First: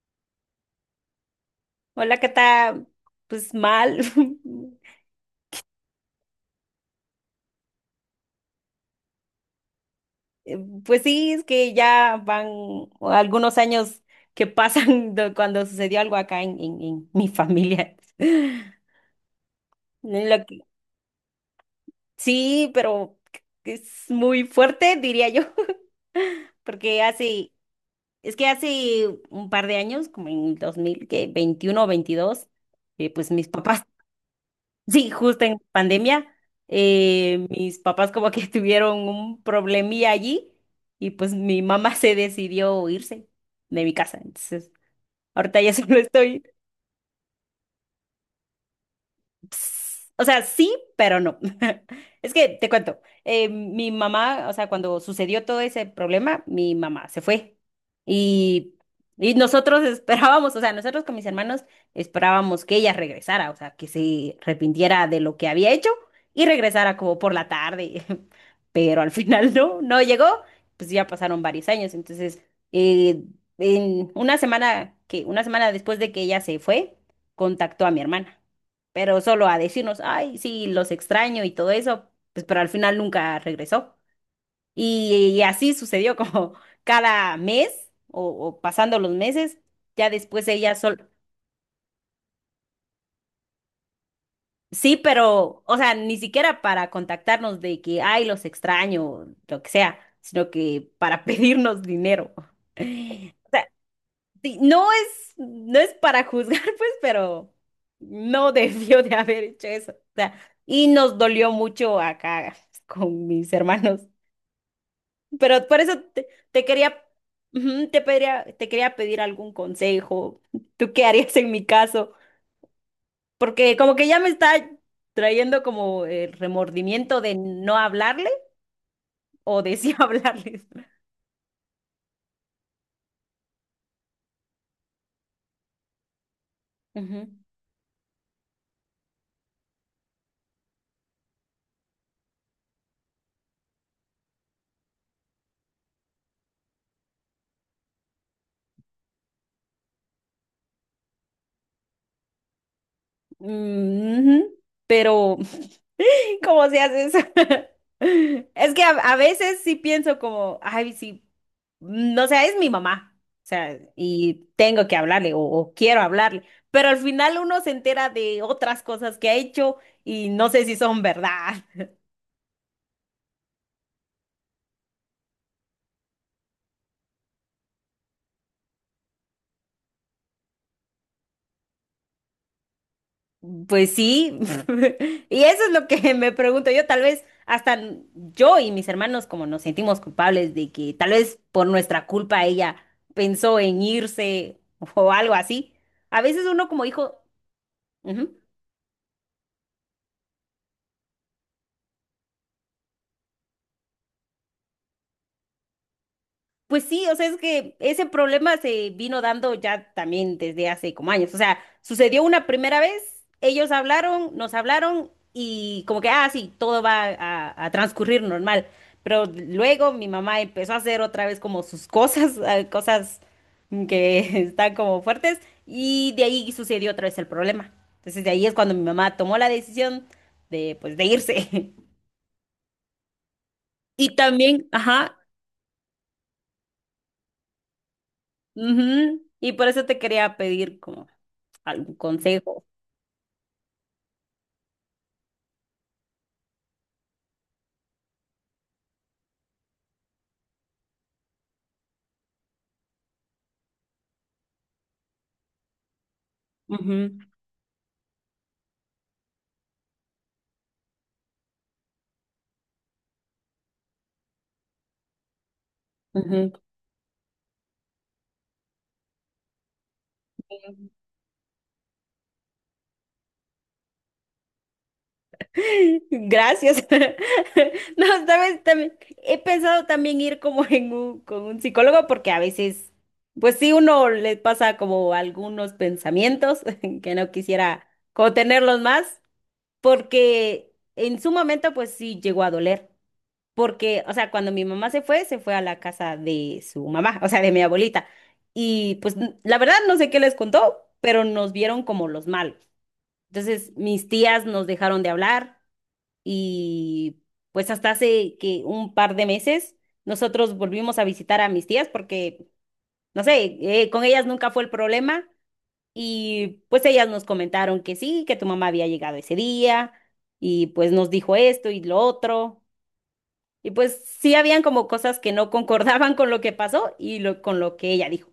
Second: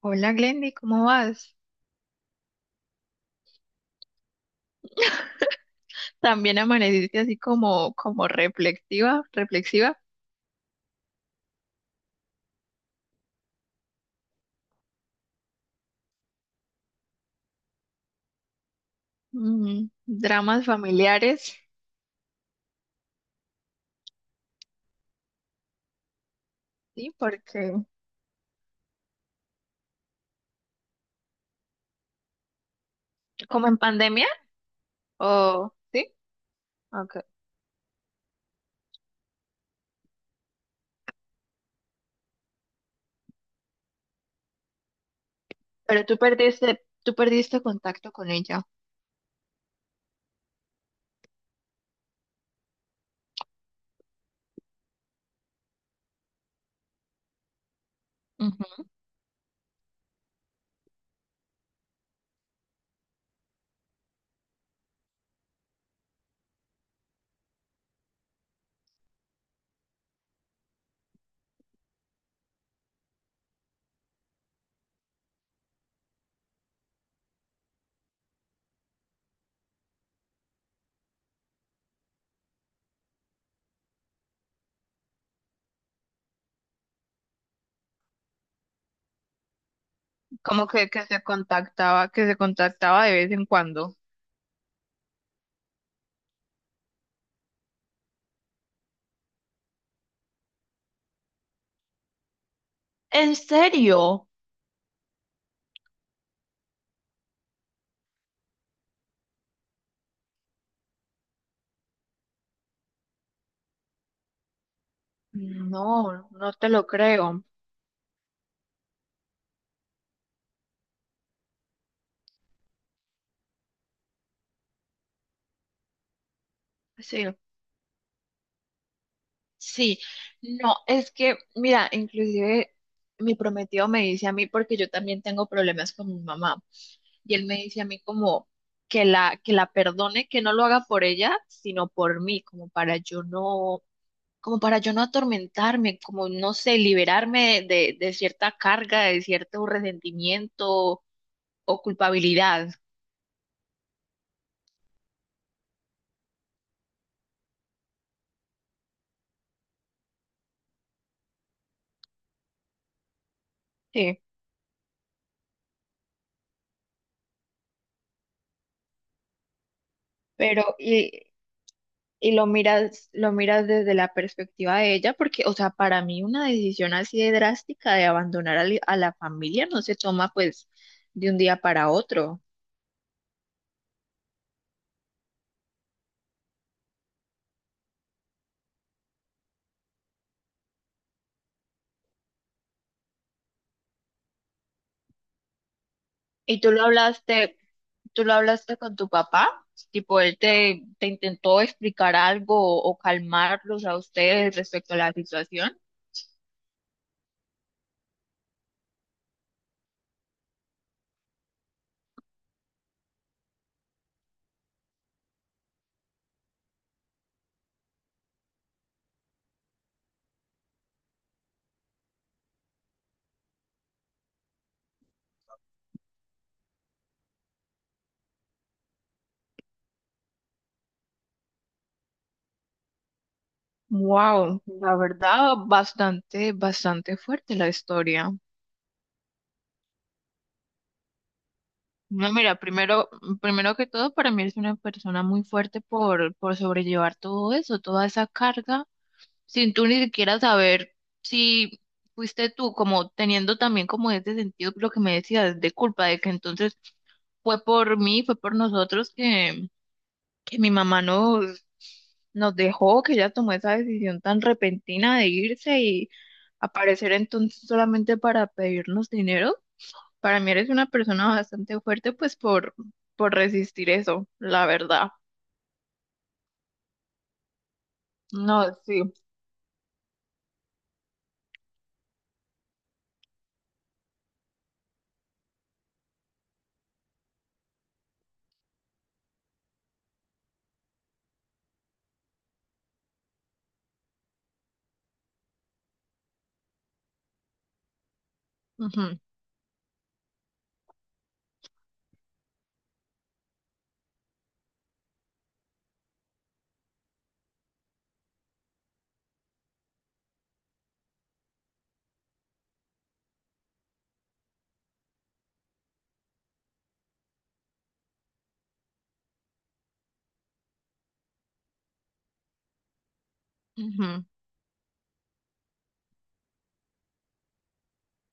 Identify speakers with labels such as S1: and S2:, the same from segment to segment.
S1: Hola Glendy, ¿cómo vas?
S2: Hola, Cata. Pues mal.
S1: También amaneciste así como reflexiva, reflexiva.
S2: Eh, Pues sí, es que ya van algunos años que pasan de cuando sucedió algo acá en mi familia. Lo que-
S1: Dramas familiares,
S2: sí, pero es muy fuerte, diría yo, porque
S1: ¿sí?
S2: hace,
S1: Porque
S2: es que hace un par de años, como en el 2021 o veintidós. Pues mis
S1: como en
S2: papás...
S1: pandemia,
S2: Sí, justo en
S1: o sí,
S2: pandemia.
S1: okay.
S2: Mis papás como que tuvieron un problemilla allí y pues mi mamá se decidió irse de mi casa. Entonces, ahorita ya solo
S1: Pero
S2: estoy...
S1: tú perdiste contacto con ella.
S2: Ps, o sea, sí, pero no. Es que te cuento. Mi mamá, o sea, cuando sucedió todo ese problema, mi mamá se fue. Y,
S1: Ujú.
S2: y nosotros esperábamos, o sea, nosotros con mis hermanos esperábamos que ella regresara, o sea, que se arrepintiera de lo que había hecho y regresara como por la tarde. Pero al final no, no llegó, pues ya pasaron varios años. Entonces, eh, en una semana que, una semana después de que ella se fue, contactó a mi hermana, pero solo a decirnos, ay, sí, los extraño y todo eso, pues pero al final nunca regresó. Y así sucedió como cada mes o pasando los meses, ya después
S1: Como
S2: ella sol...
S1: que se contactaba de vez en cuando.
S2: Sí, pero, o sea, ni siquiera para contactarnos de que, ay, los extraño, o lo que sea, sino que para pedirnos dinero.
S1: ¿En
S2: O sea,
S1: serio?
S2: sí. No es, no es para juzgar, pues, pero no debió de haber hecho eso. O sea, y nos dolió mucho acá con mis hermanos. Pero por eso te,
S1: No, no
S2: te
S1: te lo
S2: quería,
S1: creo.
S2: ujú, te pediría, te quería pedir algún consejo. ¿Tú qué harías en mi caso? Porque como que ya me está trayendo como el remordimiento
S1: Sí.
S2: de no hablarle o de sí
S1: Sí,
S2: hablarles.
S1: no, es que, mira, inclusive mi prometido me dice a mí, porque yo también tengo problemas con mi mamá,
S2: Ujú.
S1: y él me dice a mí como que la perdone, que no lo haga por ella, sino por mí, como para yo no atormentarme, como no sé, liberarme de cierta carga, de cierto resentimiento o culpabilidad.
S2: Mm, ujú. Pero ¿cómo se hace eso? Es que a veces sí pienso como, ay, sí, no sé, es mi mamá, o sea,
S1: Sí,
S2: y tengo que hablarle o quiero hablarle, pero al final uno se entera de otras cosas que ha hecho y no sé
S1: pero
S2: si son
S1: y
S2: verdad.
S1: y lo miras desde la perspectiva de ella, porque, o sea, para mí una decisión así de drástica de abandonar a la familia no se toma pues de un día para otro.
S2: Pues sí, y eso es lo que me pregunto yo, tal vez hasta yo y mis hermanos como nos sentimos culpables de que tal vez por nuestra culpa ella pensó en irse o algo así. A veces
S1: Y
S2: uno como hijo...
S1: tú
S2: Ujú.
S1: lo hablaste con tu papá, tipo, él te intentó explicar algo o calmarlos a ustedes respecto a la situación.
S2: Pues sí, o sea, es que ese problema se vino dando ya también desde hace como años. O sea, sucedió una primera vez, ellos hablaron, nos hablaron y como que, ah, sí, todo va a transcurrir normal. Pero luego mi mamá empezó a hacer otra vez como sus cosas, cosas que están como fuertes y de ahí sucedió otra vez el problema. Entonces de ahí es cuando mi mamá tomó la decisión de, pues, de irse. Y
S1: Wow,
S2: también,
S1: la
S2: ajá,
S1: verdad, bastante, bastante fuerte la historia.
S2: ujú, y por eso te quería pedir como... algún
S1: No, mira,
S2: consejo.
S1: primero que todo, para mí eres una persona muy fuerte por sobrellevar todo eso, toda esa carga, sin tú ni siquiera saber si fuiste tú, como teniendo también como ese sentido, lo que me decías, de culpa, de que entonces
S2: Ujú,
S1: fue por mí, fue por nosotros que mi mamá nos dejó, que ella tomó esa decisión tan repentina de irse y
S2: ujú.
S1: aparecer entonces solamente para pedirnos dinero. Para mí eres una persona bastante fuerte, pues por resistir eso, la verdad.
S2: Gracias. No,
S1: No,
S2: sabes, también
S1: sí.
S2: he pensado también ir como en un, con un psicólogo porque a veces, pues sí, uno le pasa como algunos pensamientos que no quisiera como tenerlos más porque en su momento pues sí llegó a doler. Porque, o sea, cuando mi mamá se fue a la casa de su mamá, o sea, de mi abuelita. Y pues
S1: Ujú,
S2: la verdad no sé qué les contó, pero nos vieron como los malos. Entonces, mis tías nos dejaron de hablar y pues hasta hace que un par de meses nosotros volvimos a visitar a mis tías porque, no sé, con ellas nunca fue el problema y pues ellas nos comentaron que sí, que tu mamá había llegado ese día y pues nos dijo esto y lo otro y pues
S1: ujú.
S2: sí habían como cosas que no concordaban con lo que pasó y lo, con lo que ella dijo.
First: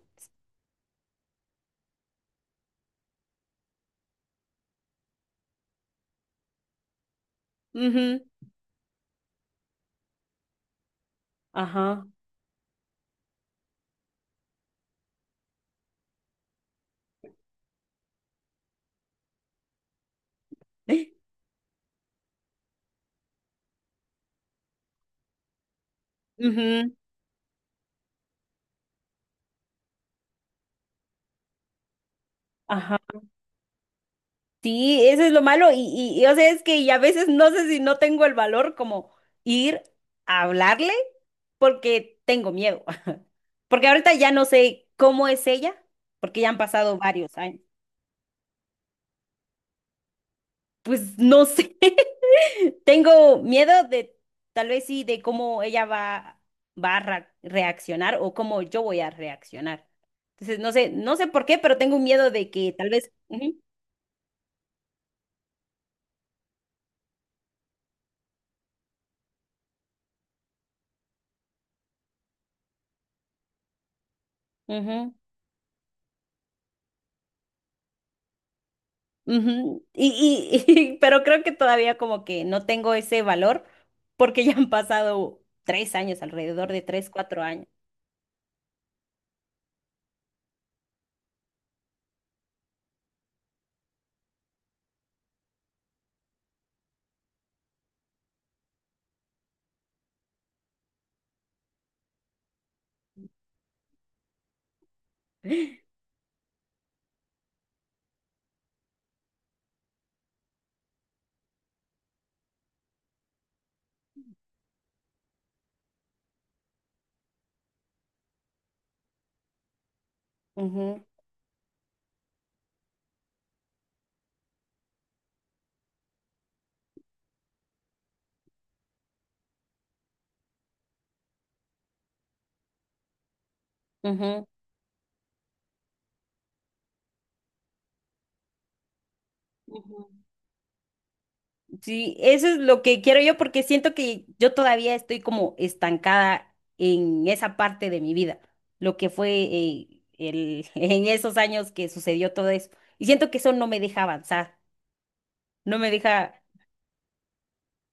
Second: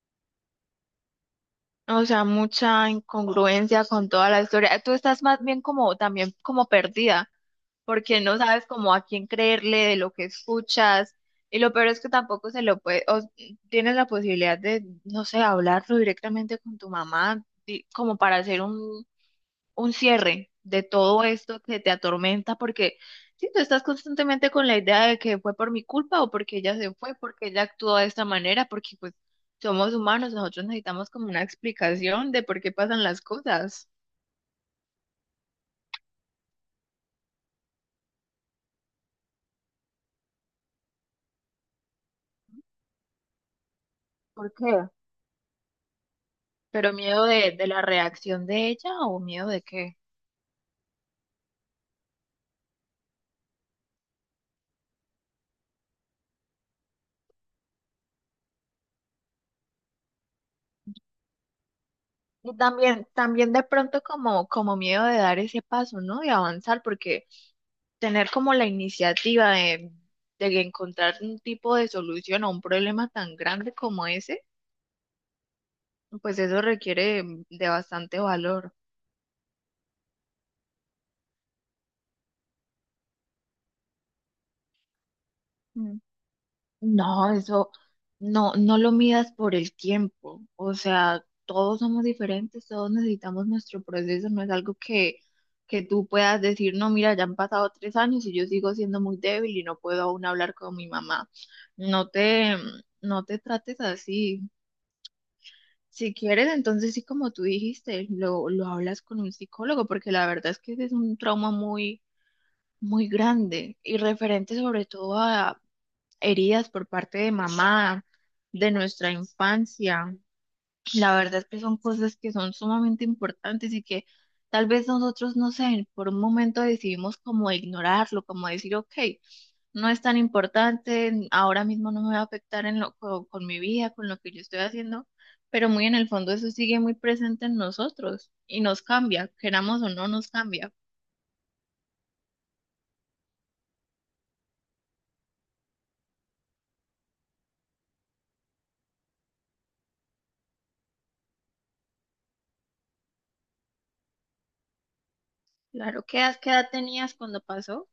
S1: O sea, mucha incongruencia con toda la historia. Tú estás más bien como también como perdida, porque
S2: Ujú,
S1: no sabes como a quién creerle de lo que escuchas. Y lo peor es
S2: ajá.
S1: que tampoco se lo puede, o tienes la posibilidad de, no sé, hablarlo directamente con tu mamá, como para hacer un cierre de todo esto que te atormenta, porque si tú estás constantemente con la idea de que fue por mi culpa o porque ella
S2: Ujú,
S1: se fue, porque ella actuó de esta manera, porque pues somos humanos, nosotros necesitamos como una explicación de por qué
S2: ajá.
S1: pasan las cosas.
S2: Sí, eso es lo malo y, o sea, es que y a veces no sé si no tengo el valor como ir a hablarle porque tengo miedo. Porque ahorita ya no
S1: ¿Por
S2: sé
S1: qué?
S2: cómo es ella, porque ya han
S1: Pero
S2: pasado
S1: miedo
S2: varios años.
S1: de la reacción de ella o miedo de qué.
S2: Pues no sé. Tengo miedo de tal vez sí de cómo ella va va a reaccionar o cómo yo voy a reaccionar. Entonces, no sé, no sé por qué, pero tengo un miedo de
S1: Y
S2: que tal vez...
S1: también
S2: Ujú,
S1: de pronto como miedo de dar ese paso, ¿no? Y avanzar, porque tener como la iniciativa de encontrar un tipo de solución a un problema tan grande como ese,
S2: ujú.
S1: pues eso requiere de bastante valor.
S2: Ujú, y, pero creo que todavía como que no tengo ese valor porque ya han pasado 3
S1: Mm.
S2: años, alrededor de 3,
S1: No,
S2: 4 años.
S1: eso no, no lo midas por el tiempo. O sea, todos somos diferentes, todos necesitamos nuestro proceso. No es algo que tú puedas decir, no, mira, ya han pasado 3 años y yo sigo siendo muy débil y no puedo aún hablar con mi mamá. No te, no te trates así. Si quieres, entonces sí, como tú dijiste, lo hablas con un psicólogo, porque la verdad es que ese es un trauma muy, muy grande y referente sobre todo a heridas por parte de mamá, de nuestra infancia.
S2: Ujú,
S1: La verdad que son cosas que son sumamente importantes y que tal vez nosotros, no sé, por un momento decidimos como ignorarlo, como decir, ok, no es tan importante, ahora mismo no me va a afectar con mi vida, con lo que yo
S2: ujú.
S1: estoy haciendo, pero muy en el fondo eso sigue muy presente en nosotros y nos cambia, queramos o
S2: Ujú.
S1: no, nos cambia.
S2: Sí, eso es lo que quiero yo porque siento que yo todavía estoy como estancada en esa parte de mi vida, lo que fue el, en esos años que sucedió todo eso. Y siento que eso no me deja avanzar, no me
S1: Claro,
S2: deja...
S1: qué edad tenías cuando pasó?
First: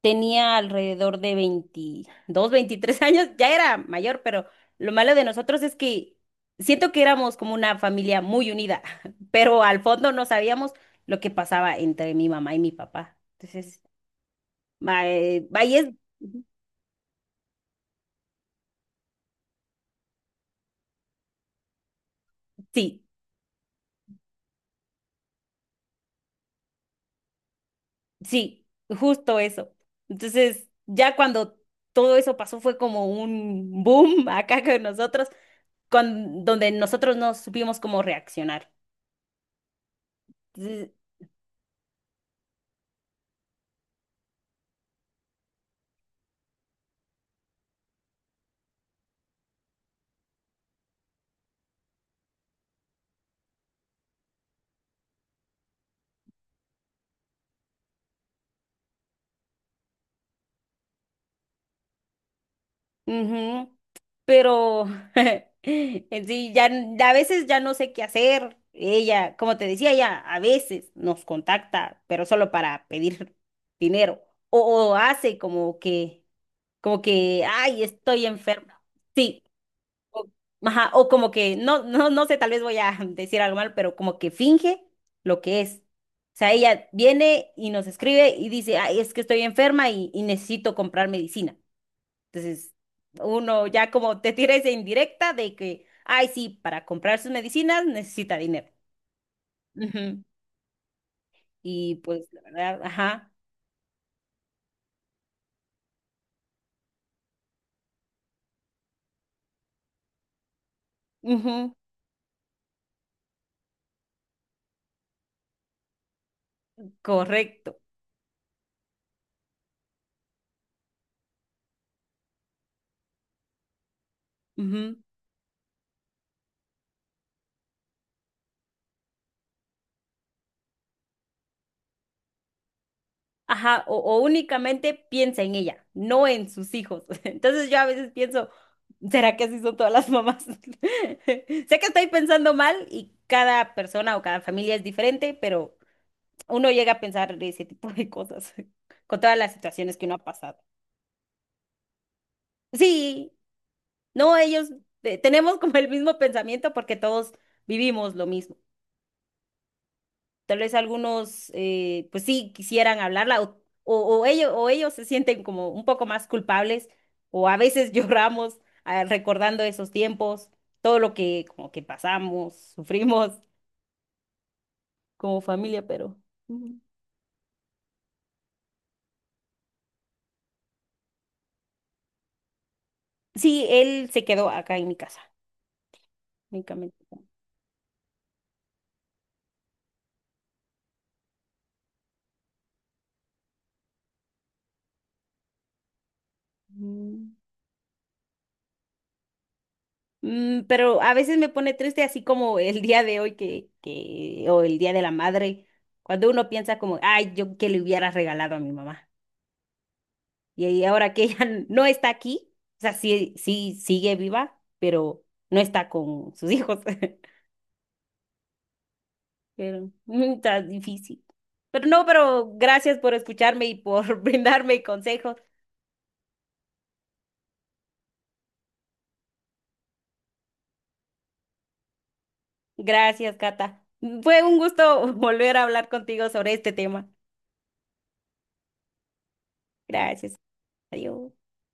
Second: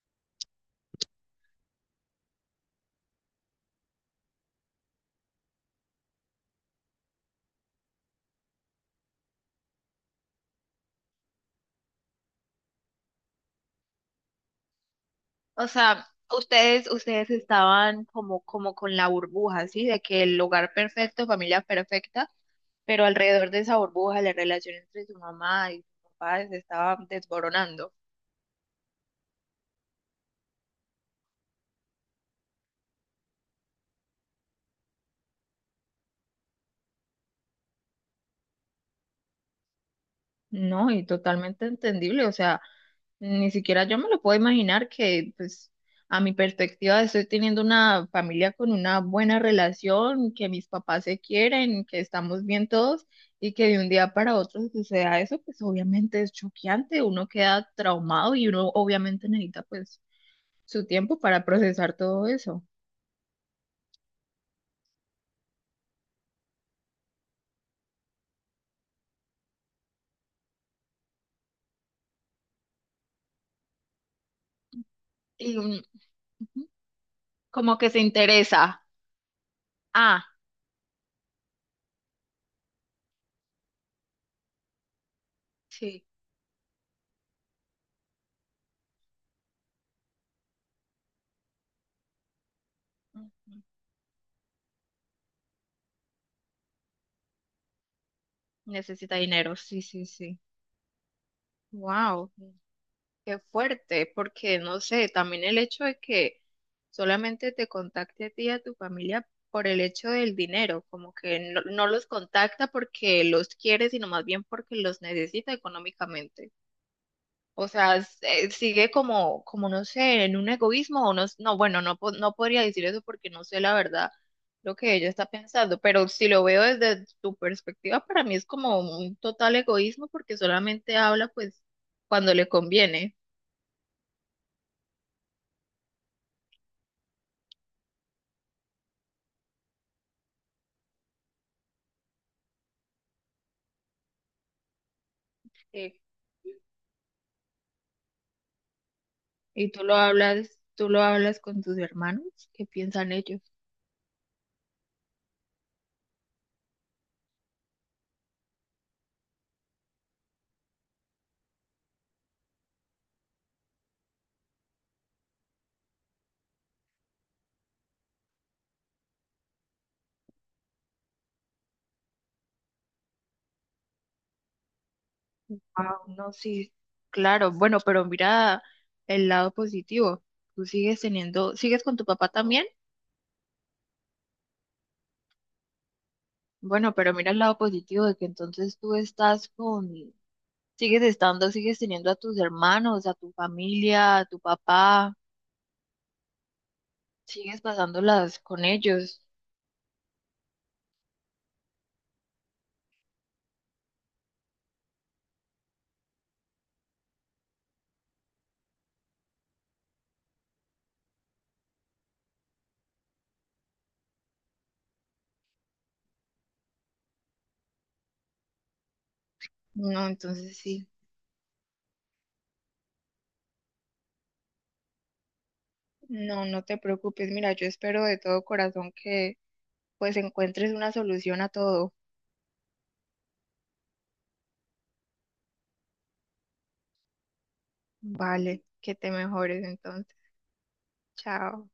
S2: Tenía alrededor de 22, 23 años, ya era mayor, pero lo malo de nosotros es que siento que éramos como una familia muy unida, pero al fondo no sabíamos lo que pasaba entre mi mamá y mi papá. Entonces,
S1: O
S2: ahí es...
S1: sea, ustedes estaban como con la burbuja, ¿sí? De que el hogar perfecto, familia perfecta.
S2: Sí,
S1: Pero alrededor de esa burbuja, la relación entre su mamá y su papá se estaba desboronando.
S2: sí, justo eso. Entonces, ya cuando todo eso pasó fue como un boom acá con nosotros, donde nosotros no supimos cómo reaccionar. Entonces,
S1: No, y totalmente entendible, o sea, ni siquiera yo me lo puedo imaginar que, pues, a mi perspectiva estoy teniendo una familia con una buena relación, que mis papás se quieren, que estamos bien todos y que de un día para otro suceda eso, pues obviamente es choqueante, uno queda traumado y uno obviamente necesita, pues, su tiempo para procesar todo eso.
S2: ujú. Pero en sí, ya, a veces ya no sé qué hacer. Ella, como te decía, ella a veces nos contacta, pero solo para pedir dinero. O, o hace
S1: Y
S2: como que,
S1: como
S2: ay,
S1: que se
S2: estoy enferma.
S1: interesa.
S2: Sí.
S1: Ah,
S2: O, ajá, o como que, no, no, no sé, tal vez voy a decir algo mal, pero como que finge lo que es.
S1: sí.
S2: O sea, ella viene y nos escribe y dice, ay, es que estoy enferma y necesito comprar medicina. Entonces,
S1: Ujú.
S2: uno ya como te tira esa indirecta de que, ay, sí, para comprar sus medicinas necesita dinero.
S1: Necesita dinero, sí, sí,
S2: Ujú.
S1: sí.
S2: Y pues,
S1: Wow,
S2: la verdad, ajá,
S1: qué fuerte, porque no sé, también el hecho de que solamente te contacte a ti y a tu familia por el hecho del dinero, como que no,
S2: ujú,
S1: no los contacta porque los quiere, sino más bien porque los necesita económicamente. O
S2: correcto.
S1: sea, sigue como no sé, en un egoísmo o no, no, bueno, no, no podría decir eso porque no sé la verdad lo
S2: Ujú,
S1: que ella está pensando, pero si lo veo desde tu perspectiva, para mí es como un total egoísmo porque solamente habla pues cuando le conviene.
S2: ajá, o únicamente piensa en ella, no en sus hijos. Entonces yo a veces pienso, ¿será que así son todas las mamás? Sé que estoy pensando mal y cada persona o cada familia es diferente, pero
S1: Sí.
S2: uno llega a pensar ese tipo de cosas con todas las
S1: Y
S2: situaciones que uno ha pasado.
S1: tú lo hablas con tus hermanos, ¿qué piensan
S2: Sí,
S1: ellos?
S2: no, ellos... Tenemos como el mismo pensamiento porque todos vivimos lo mismo. Tal vez algunos, pues sí, quisieran hablarla o ellos se sienten como un poco más culpables o a veces lloramos ah, recordando esos tiempos, todo lo que como que pasamos, sufrimos como familia,
S1: Ah,
S2: pero
S1: no, sí,
S2: mm,
S1: claro, bueno, pero mira el lado positivo, tú sigues teniendo, ¿sigues con tu papá también?
S2: sí, él se quedó acá en mi casa,
S1: Bueno,
S2: únicamente.
S1: pero mira el lado positivo de que entonces tú sigues estando, sigues teniendo a tus hermanos, a tu familia, a tu papá,
S2: Mm.
S1: sigues pasándolas con ellos.
S2: Mm, pero a veces me pone triste así como el día de hoy o el día de la madre, cuando uno piensa como, ay, yo que le hubiera regalado a mi mamá. Y ahí ahora que ella no está aquí, o sea, sí, sí sigue viva, pero no está con sus hijos. Pero
S1: No,
S2: mm,
S1: entonces
S2: está
S1: sí,
S2: difícil. Pero no, pero gracias por escucharme y por brindarme consejos.
S1: no, no te preocupes. Mira, yo espero de todo corazón que pues encuentres una solución a todo.
S2: Gracias, Cata. Fue un gusto volver a hablar contigo sobre este tema.
S1: Vale, que te mejores entonces.
S2: Gracias. Adiós.
S1: Chao.